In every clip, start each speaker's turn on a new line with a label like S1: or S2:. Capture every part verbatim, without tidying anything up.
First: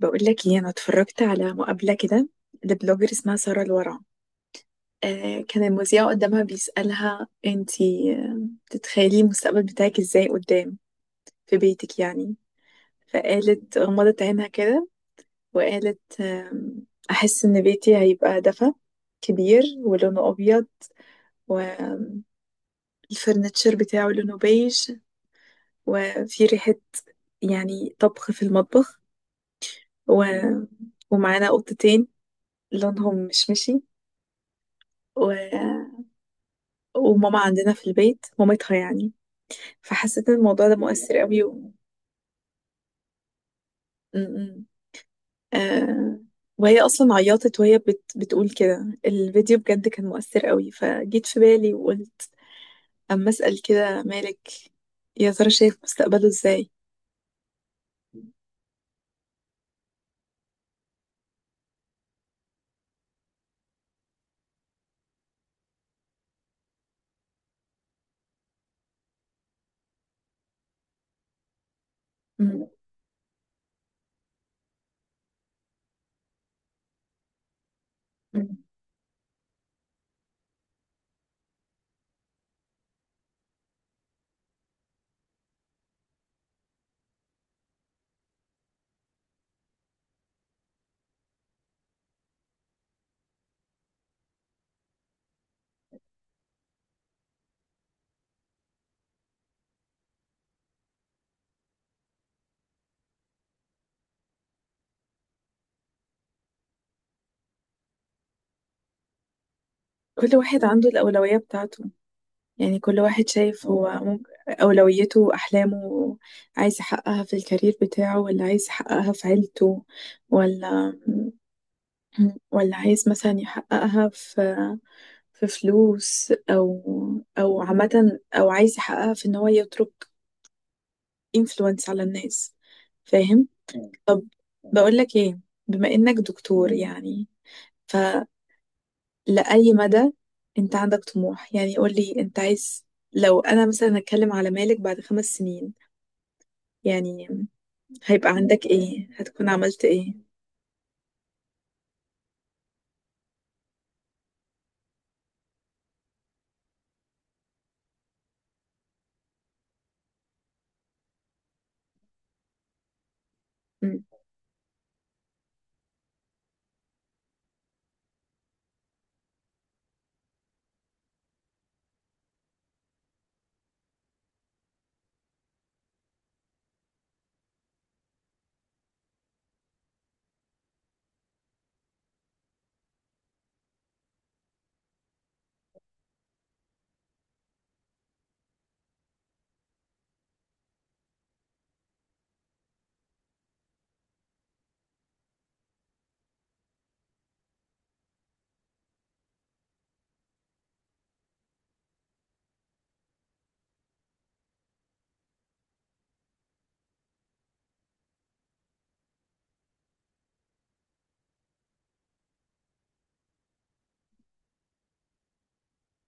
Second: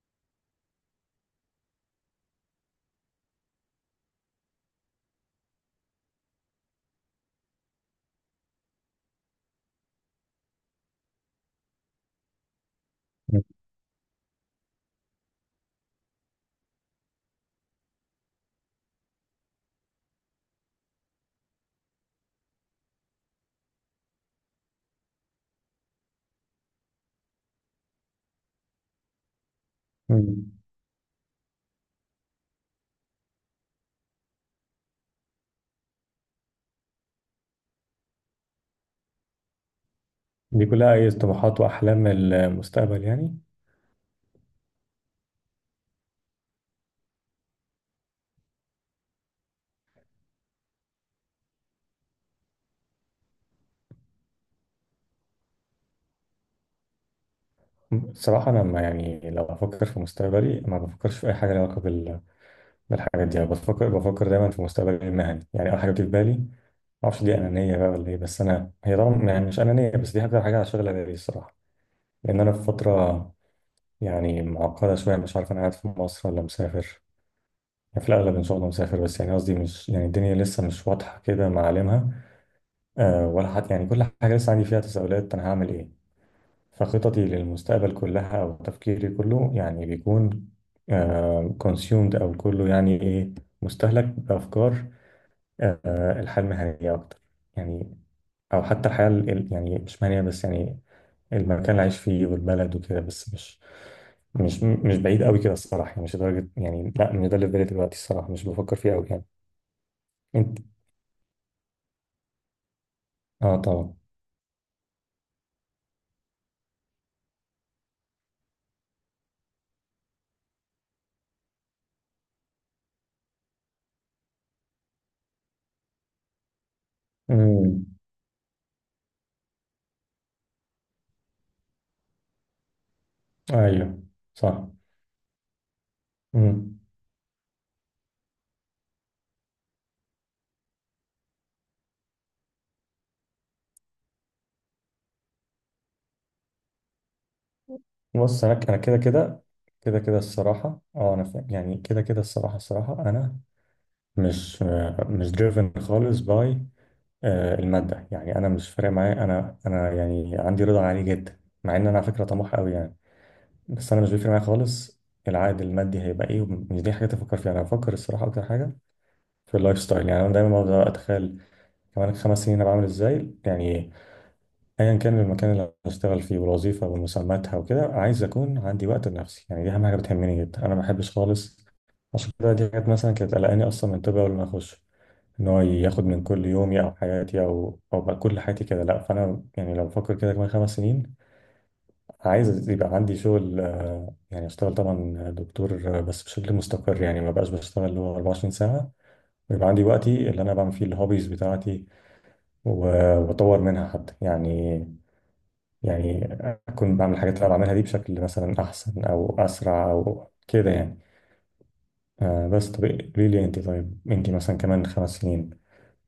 S1: بقول لك ايه، انا اتفرجت على مقابله كده لبلوجر اسمها ساره الورع. آه كان المذيع قدامها بيسالها انتي، آه، تتخيلي المستقبل بتاعك ازاي قدام في بيتك يعني. فقالت غمضت عينها كده وقالت، آم، احس ان بيتي هيبقى دفا كبير ولونه ابيض، والفرنتشر بتاعه لونه بيج، وفي ريحه يعني طبخ في المطبخ، و...
S2: مم.
S1: ومعانا قطتين لونهم مشمشي، و... وماما عندنا في البيت مامتها يعني. فحسيت ان
S2: دي
S1: الموضوع ده
S2: كلها أي
S1: مؤثر قوي
S2: طموحات
S1: و...
S2: وأحلام المستقبل يعني.
S1: م-م. آه... وهي اصلا عيطت وهي بت... بتقول كده. الفيديو بجد كان مؤثر قوي، فجيت في بالي وقلت اما اسال كده مالك يا ترى شايف مستقبله ازاي.
S2: الصراحة أنا، ما يعني، لو بفكر في مستقبلي ما بفكرش في أي حاجة لها علاقة بال- بالحاجات دي. أنا بفكر بفكر دايما في مستقبلي المهني، يعني أول حاجة بتيجي في بالي. معرفش دي أنانية بقى ولا إيه، بس أنا، هي طبعا يعني مش أنانية، بس دي أكتر حاجة شغلة بالي الصراحة. لأن أنا في
S1: مم.
S2: فترة يعني معقدة شوية، مش عارف أنا قاعد في مصر ولا مسافر. يعني في الأغلب إن
S1: مم.
S2: شاء الله مسافر، بس يعني قصدي، مش يعني، الدنيا لسه مش واضحة كده معالمها. أه، ولا حتى يعني كل حاجة لسه عندي فيها تساؤلات، أنا هعمل إيه. فخططي للمستقبل كلها، أو تفكيري كله، يعني بيكون كونسيومد، أو كله يعني إيه، مستهلك بأفكار. آه، الحياة المهنية أكتر يعني، أو حتى الحياة ال- ال- يعني مش مهنية، بس يعني المكان اللي عايش فيه والبلد وكده. بس مش مش مش بعيد قوي كده الصراحة، يعني مش لدرجة، يعني لا، مش ده اللي في بالي دلوقتي، الصراحة مش بفكر فيه قوي يعني.
S1: كل
S2: أنت.
S1: واحد عنده الأولوية بتاعته، يعني كل واحد
S2: آه
S1: شايف هو
S2: طبعا.
S1: ممكن أولويته وأحلامه عايز يحققها في الكارير بتاعه، ولا عايز يحققها في عيلته، ولا مم. ولا عايز مثلا يحققها في في فلوس، او او
S2: أمم،
S1: عامة، او عايز يحققها في ان هو يترك انفلونس على الناس. فاهم؟
S2: أيوه
S1: طب،
S2: صح.
S1: بقول لك ايه، بما انك دكتور
S2: أمم.
S1: يعني، فلأي مدى انت عندك طموح؟ يعني قول لي انت عايز، لو انا مثلا هتكلم على مالك بعد خمس سنين يعني، هيبقى
S2: بص، انا
S1: عندك
S2: انا كده
S1: ايه؟
S2: كده
S1: هتكون عملت
S2: كده
S1: ايه؟
S2: كده الصراحه. اه انا فاهم، يعني كده كده الصراحه الصراحه انا مش آه، مش دريفن خالص باي الماده. يعني انا مش فارق معايا، انا انا يعني عندي رضا عالي جدا، مع ان انا على فكره طموح قوي يعني. بس انا
S1: مم.
S2: مش بيفرق معايا خالص العائد المادي هيبقى ايه، ومش دي حاجه تفكر فيها. انا بفكر الصراحه اكتر حاجه في اللايف ستايل. يعني انا دايما بقعد اتخيل كمان خمس سنين انا بعمل ازاي يعني. ايا كان المكان اللي هشتغل فيه والوظيفه ومسماتها وكده، عايز اكون عندي وقت لنفسي. يعني دي اهم حاجه بتهمني جدا. انا ما بحبش خالص، عشان كده دي حاجات مثلا كانت قلقاني اصلا من، طب اول ما اخش، ان هو ياخد من كل يومي او حياتي او او بقى كل حياتي كده. لا، فانا يعني لو بفكر كده كمان خمس سنين، عايز يبقى عندي شغل، آه، يعني اشتغل طبعا دكتور، آه، بس بشكل مستقر. يعني ما بقاش بشتغل اللي هو اربعه وعشرين ساعه، ويبقى عندي وقتي اللي انا بعمل فيه الهوبيز بتاعتي، و- واطور منها حتى يعني. يعني أكون بعمل الحاجات اللي أنا بعملها دي بشكل مثلا أحسن أو أسرع أو كده يعني. آه بس طب قولي لي أنت، طيب أنت مثلا كمان خمس سنين،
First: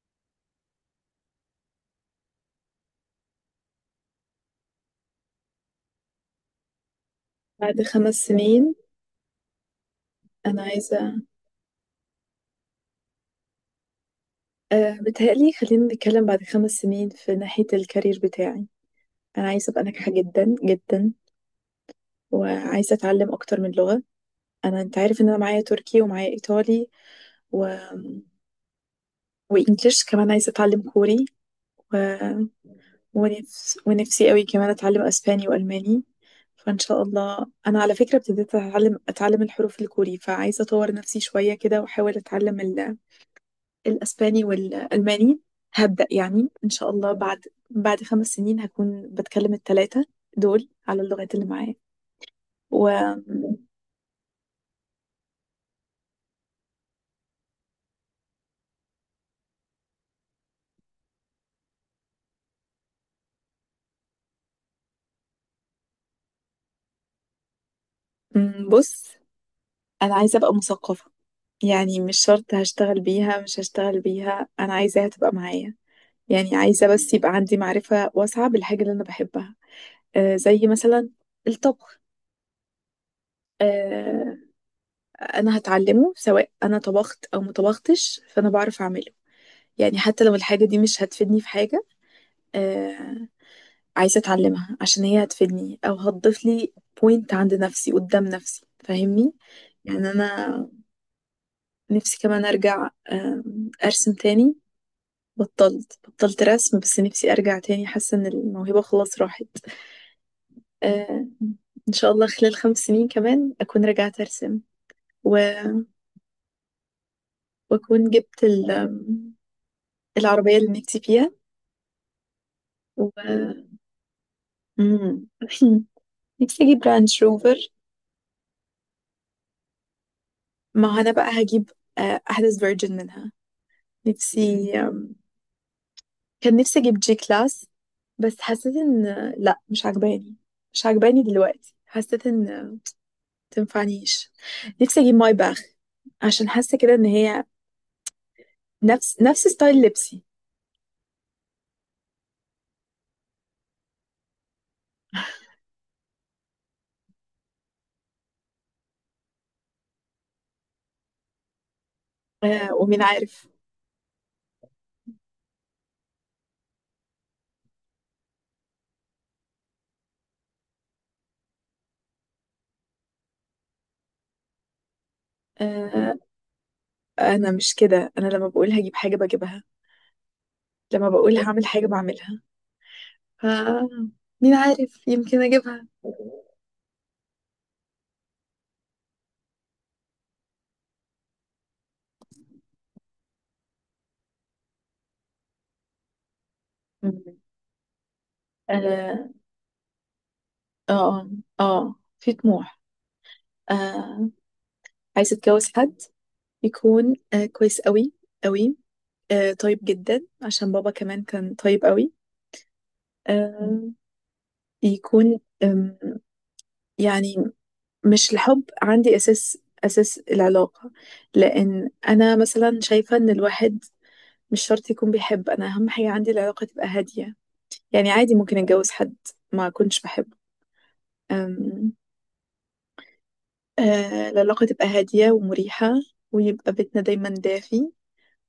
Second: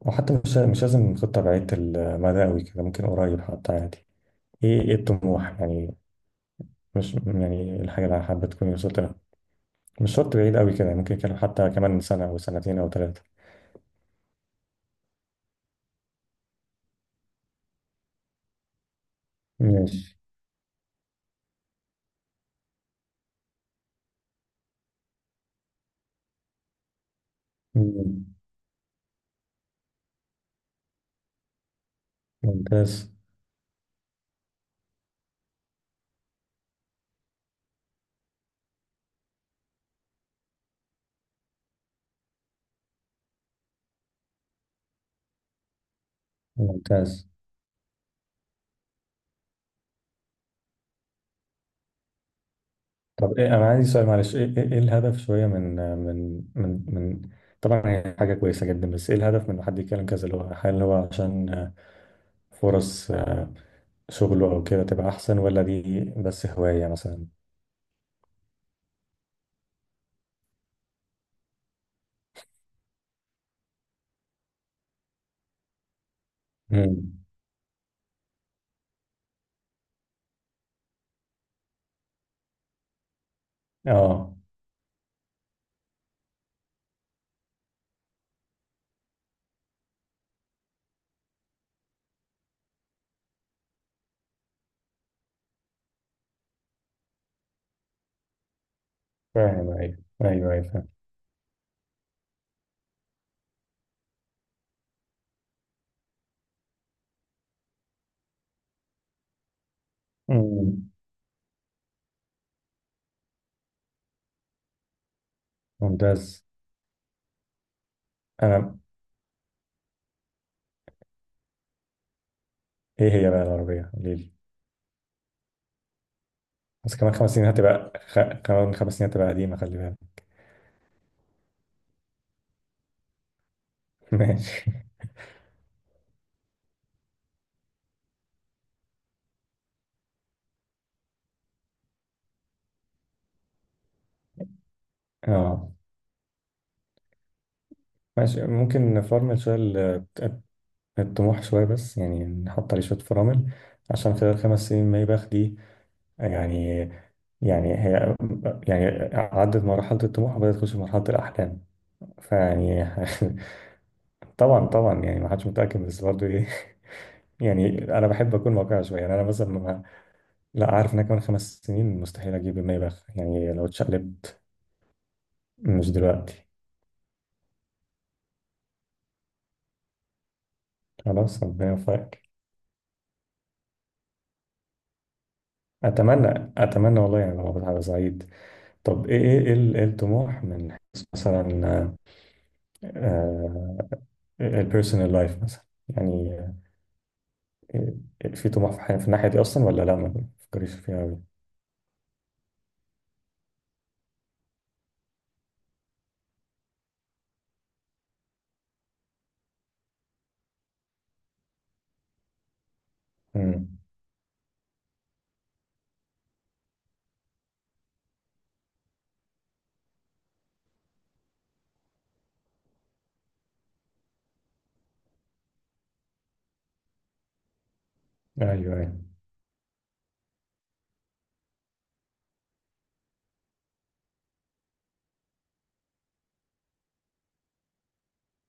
S2: وحتى مش مش لازم خطة بعيدة المدى أوي كده، ممكن قريب حتى عادي. إيه إيه الطموح يعني، مش يعني
S1: بعد
S2: الحاجة
S1: خمس
S2: اللي حابة
S1: سنين
S2: تكوني وصلت لها، مش شرط بعيد
S1: انا
S2: أوي كده، ممكن
S1: عايزة،
S2: كان حتى كمان سنة أو سنتين أو ثلاثة.
S1: أه بتهيألي خلينا نتكلم بعد خمس سنين في ناحية الكارير بتاعي. أنا عايزة أبقى ناجحة
S2: ماشي.
S1: جدا جدا، وعايزة أتعلم أكتر من لغة. أنا، أنت عارف إن أنا معايا تركي ومعايا إيطالي و...
S2: مم.
S1: وإنجليش، كمان عايزة أتعلم كوري و...
S2: ممتاز.
S1: ونفس... ونفسي قوي كمان أتعلم أسباني وألماني. فإن شاء الله أنا على فكرة ابتديت أتعلم أتعلم الحروف الكوري، فعايزة أطور نفسي شوية كده وأحاول أتعلم الأسباني والألماني. هبدأ يعني إن شاء الله
S2: ممتاز.
S1: بعد بعد خمس سنين هكون بتكلم التلاتة دول على اللغات اللي معايا.
S2: طب إيه،
S1: وبص،
S2: انا عندي سؤال معلش، ايه ايه إيه الهدف شويه من من من من طبعا هي حاجه كويسه جدا، بس ايه الهدف من إن حد يتكلم كذا، اللي هو هل هو عشان آه، فرص آه، شغله او كده تبقى احسن، ولا دي بس هوايه مثلا.
S1: أنا عايزة أبقى مثقفة، يعني مش شرط هشتغل بيها، مش هشتغل بيها، أنا عايزاها تبقى معايا. يعني عايزة بس
S2: امم.
S1: يبقى عندي معرفة واسعة بالحاجة اللي أنا بحبها، آه زي مثلا الطبخ.
S2: اه
S1: آه، أنا هتعلمه سواء أنا طبخت أو ما طبختش، فأنا بعرف أعمله. يعني حتى لو الحاجة دي مش هتفيدني في حاجة، آه، عايزة اتعلمها عشان هي هتفيدني او هتضيف لي بوينت عند نفسي قدام نفسي. فاهمني؟
S2: فاهم، ايوه
S1: يعني
S2: ايوه
S1: انا
S2: ايوه فاهم.
S1: نفسي كمان ارجع آم، ارسم تاني. بطلت بطلت رسم، بس نفسي ارجع تاني، حاسة ان الموهبة خلاص راحت.
S2: أمم،
S1: آه، ان شاء الله خلال خمس سنين كمان اكون رجعت ارسم، و-
S2: ممتاز.
S1: واكون جبت ال-
S2: انا.
S1: آم، العربية اللي نفسي فيها و...
S2: ايه هي بقى العربيه قولي لي.
S1: مم. نفسي اجيب
S2: بس كمان
S1: رانج
S2: خمس سنين
S1: روفر.
S2: هتبقى خ... كمان خمس سنين هتبقى قديمه، خلي بالك.
S1: ما هو انا بقى هجيب آه، احدث فيرجن منها.
S2: ماشي.
S1: نفسي، كان نفسي اجيب جي كلاس، بس حسيت ان لا مش عجباني. مش عجباني دلوقتي، حسيت ان تنفعنيش. نفسي اجيب ماي باخ،
S2: اه.
S1: عشان حاسه كده ان هي
S2: ماشي، ممكن
S1: نفس
S2: نفرمل
S1: نفس
S2: شويه
S1: ستايل لبسي.
S2: الطموح شوية، بس يعني نحط عليه شوية فرامل، عشان خلال خمس سنين ما يبقى دي، يعني، يعني هي، يعني عدت مرحلة الطموح وبدأت تخش في مرحلة الأحلام،
S1: آه،
S2: فيعني.
S1: ومين عارف؟
S2: طبعا طبعا يعني ما حدش متأكد، بس برضه إيه. يعني أنا بحب أكون واقعي شوية، يعني أنا مثلا ما، لا، عارف إن أنا كمان خمس سنين مستحيل أجيب المايباخ يعني، لو اتشقلبت مش
S1: آه
S2: دلوقتي.
S1: انا مش كده، انا لما بقول هجيب حاجه بجيبها، لما بقول
S2: خلاص
S1: هعمل
S2: ربنا
S1: حاجه
S2: يوفقك.
S1: بعملها. ف مين عارف، يمكن اجيبها.
S2: أتمنى أتمنى والله، يعني لو ببقى سعيد. طب إيه إيه إيه ال- إيه الطموح من حيث مثلا، آه، البيرسونال لايف مثلا يعني.
S1: مم.
S2: آه، في طموح في حي- في
S1: اه،
S2: الناحية دي أصلا، ولا لا ما بتفكريش فيها أوي.
S1: اه، اه، في طموح. آه عايزه اتجوز حد يكون آه كويس قوي قوي، آه طيب جدا عشان بابا كمان كان طيب قوي.
S2: أمم،
S1: آه يكون آم، يعني مش الحب عندي أساس، أساس العلاقة. لأن أنا مثلا شايفة إن الواحد مش شرط يكون بيحب. أنا أهم حاجة عندي العلاقة تبقى هادية، يعني عادي
S2: أيوه
S1: ممكن أتجوز
S2: أيوه.
S1: حد ما كنتش بحبه، آم، آه العلاقة تبقى هادية ومريحة، ويبقى بيتنا دايما دافي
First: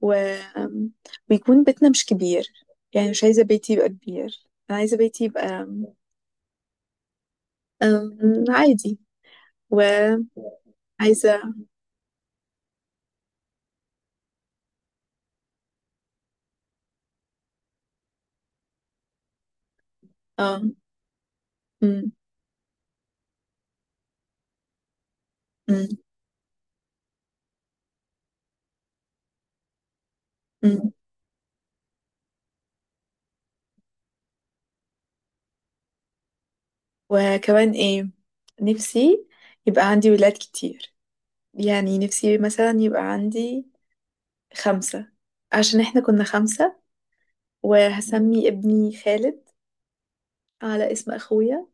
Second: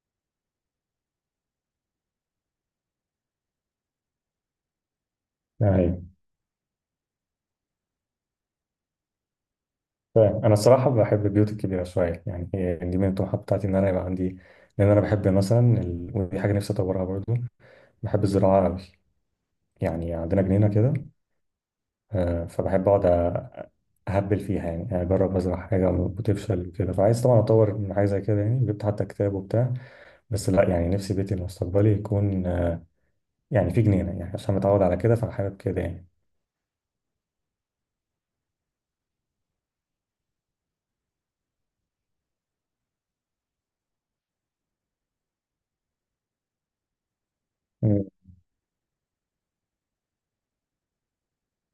S1: و... آم، ويكون بيتنا مش كبير. يعني مش عايزة بيتي يبقى كبير، أنا عايزة بيتي
S2: آه،
S1: يبقى
S2: أيوه
S1: أم، عادي. وعايزة
S2: فاهم. أنا الصراحة بحب البيوت الكبيرة شوية، يعني هي دي من الطموحات بتاعتي إن أنا يبقى عندي. لأن أنا بحب مثلا ال... ودي حاجة نفسي أطورها برضو، بحب الزراعة أوي يعني. عندنا
S1: اه
S2: جنينة كده،
S1: أم،
S2: آه، فبحب أقعد أ- أهبل فيها يعني، آه، أجرب أزرع
S1: أم،
S2: حاجة وتفشل وكده، فعايز طبعا أطور من حاجة زي كده يعني، جبت حتى كتاب وبتاع. بس لا، يعني
S1: أم.
S2: نفسي بيتي المستقبلي يكون، آه، يعني في جنينة، يعني عشان متعود على كده، فحابب كده يعني.
S1: وكمان ايه، نفسي يبقى عندي ولاد كتير. يعني نفسي مثلا يبقى عندي خمسة، عشان احنا كنا خمسة.
S2: مم.
S1: وهسمي ابني خالد على اسم اخويا،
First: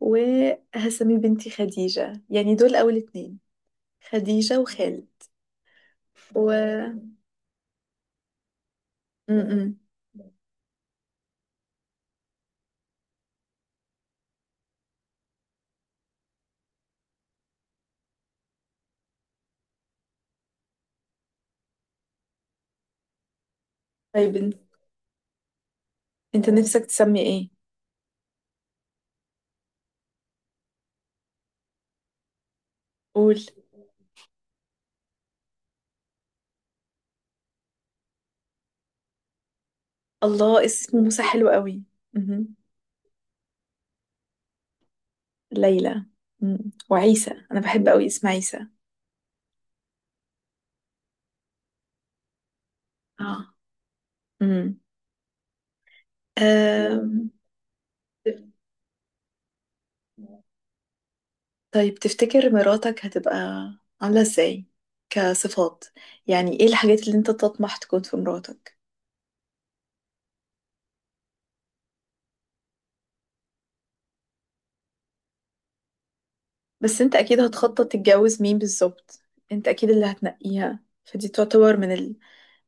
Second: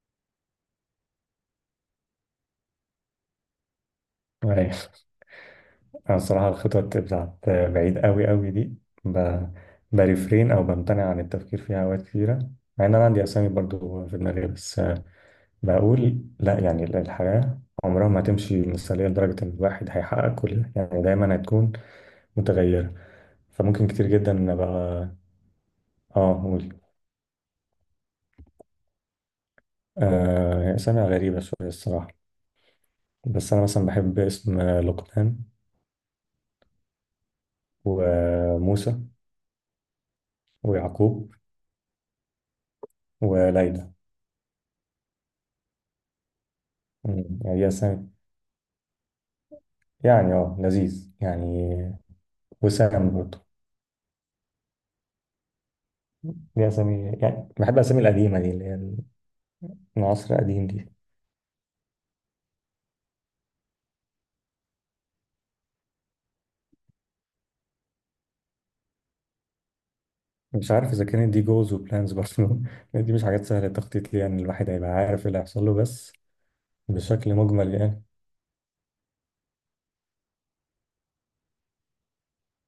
S1: وهسمي بنتي خديجة. يعني دول اول اتنين، خديجة
S2: أيوة.
S1: وخالد
S2: أنا الصراحة الخطط
S1: و
S2: بتاعت بعيد أوي أوي دي
S1: أم،
S2: ب...
S1: أم.
S2: بريفرين أو بمتنع عن التفكير فيها أوقات كتيرة، مع إن أنا عندي أسامي برضو في دماغي. بس بقول لا، يعني الحياة عمرها ما هتمشي مثالية لدرجة إن الواحد هيحقق كل، يعني دايما هتكون متغيرة، فممكن كتير جدا
S1: طيب،
S2: إن
S1: انت
S2: أبقى آه
S1: انت
S2: أقول.
S1: نفسك تسمي ايه؟
S2: آه هي أسامي غريبة شوية الصراحة،
S1: قول.
S2: بس أنا مثلا بحب اسم لقمان وموسى
S1: الله، اسم موسى
S2: ويعقوب
S1: حلو قوي. مهم.
S2: وليلى.
S1: ليلى. مم،
S2: مم.
S1: وعيسى، انا بحب قوي
S2: ياسمين،
S1: اسم عيسى.
S2: يعني اه لذيذ يعني، وسام برضه.
S1: اه. مم.
S2: دي أسامي
S1: أم...
S2: يعني، بحب الأسامي القديمة
S1: تف-
S2: دي اللي هي من عصر قديم دي.
S1: طيب، تفتكر مراتك هتبقى عاملة ازاي كصفات؟ يعني ايه الحاجات اللي انت تطمح تكون في مراتك؟
S2: مش عارف إذا كانت دي جولز وبلانز برضه، دي مش حاجات سهلة التخطيط ليها، يعني الواحد هيبقى عارف إيه اللي هيحصل له، بس
S1: بس انت
S2: بشكل
S1: اكيد
S2: مجمل
S1: هتخطط
S2: يعني.
S1: تتجوز مين بالظبط، انت اكيد اللي هتنقيها، فدي تعتبر من ال...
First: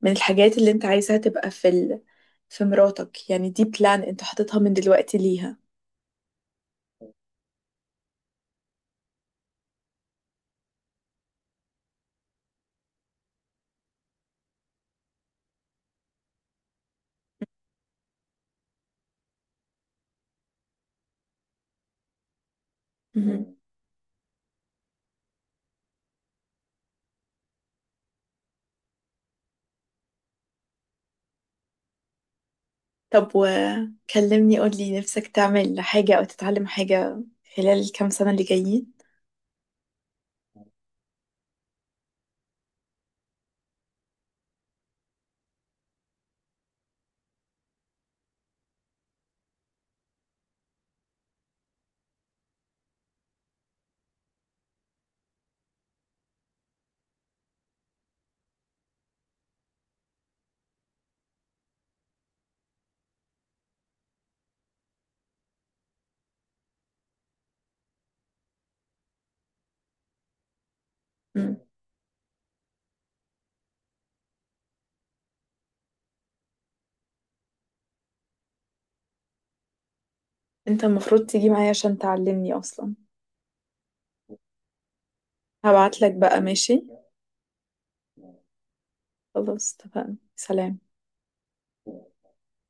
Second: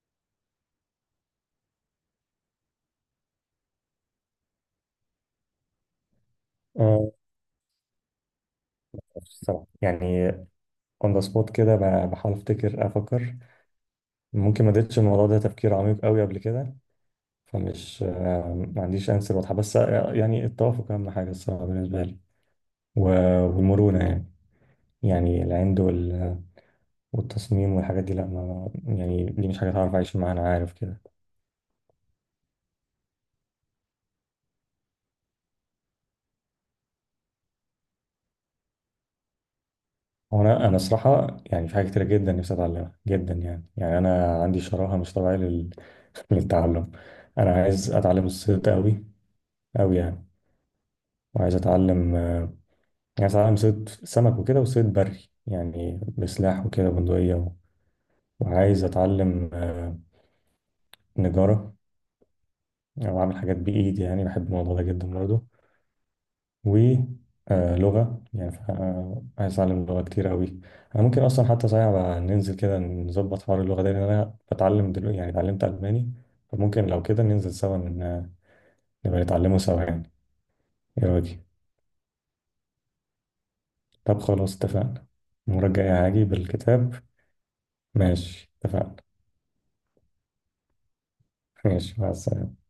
S1: من الحاجات اللي انت عايزها تبقى في ال... في مراتك. يعني دي بلان انت حاططها من دلوقتي ليها.
S2: آه، الصراحة يعني اون ذا سبوت كده، ب- بحاول أفتكر أفكر، ممكن ما اديتش الموضوع ده تفكير عميق قوي قبل كده، فمش آه، ما عنديش أنسر واضحة، بس آه، يعني التوافق أهم حاجة الصراحة بالنسبة لي، و-
S1: مهم.
S2: والمرونة يعني. يعني العند وال- والتصميم والحاجات دي لا، ما يعني دي مش حاجة هعرف أعيش معاها، أنا عارف كده.
S1: طب، وكلمني، قولي نفسك تعمل حاجة أو تتعلم حاجة خلال الكام سنة اللي جايين؟
S2: وأنا أنا صراحة يعني في حاجات كتيرة جدا نفسي أتعلمها جدا، يعني يعني أنا عندي شراهة مش طبيعية لل... للتعلم. أنا عايز أتعلم الصيد أوي أوي يعني، وعايز أتعلم، آه، عايز أتعلم صيد سمك وكده وصيد بري، يعني بسلاح وكده بندقية و... وعايز أتعلم آه، نجارة، أو أعمل حاجات بإيدي، يعني بحب الموضوع ده جدا برضه. ولغة يعني ف- آه، عايز أتعلم لغة كتير أوي. أنا ممكن أصلا
S1: مم.
S2: حتى صحيح بقى، ننزل كده نظبط حوار اللغة ده، لأن أنا بتعلم دلوقتي يعني اتعلمت ألماني. فممكن لو كده ننزل سوا ن- نبقى نتعلمه سوا يعني.
S1: انت
S2: إيه
S1: المفروض
S2: رأيك؟
S1: تيجي معايا عشان تعلمني أصلا.
S2: طب خلاص اتفقنا، المرة الجاية
S1: هبعتلك
S2: هاجي
S1: بقى، ماشي؟
S2: بالكتاب. ماشي اتفقنا.
S1: خلاص اتفقنا. سلام.
S2: ماشي مع السلامة.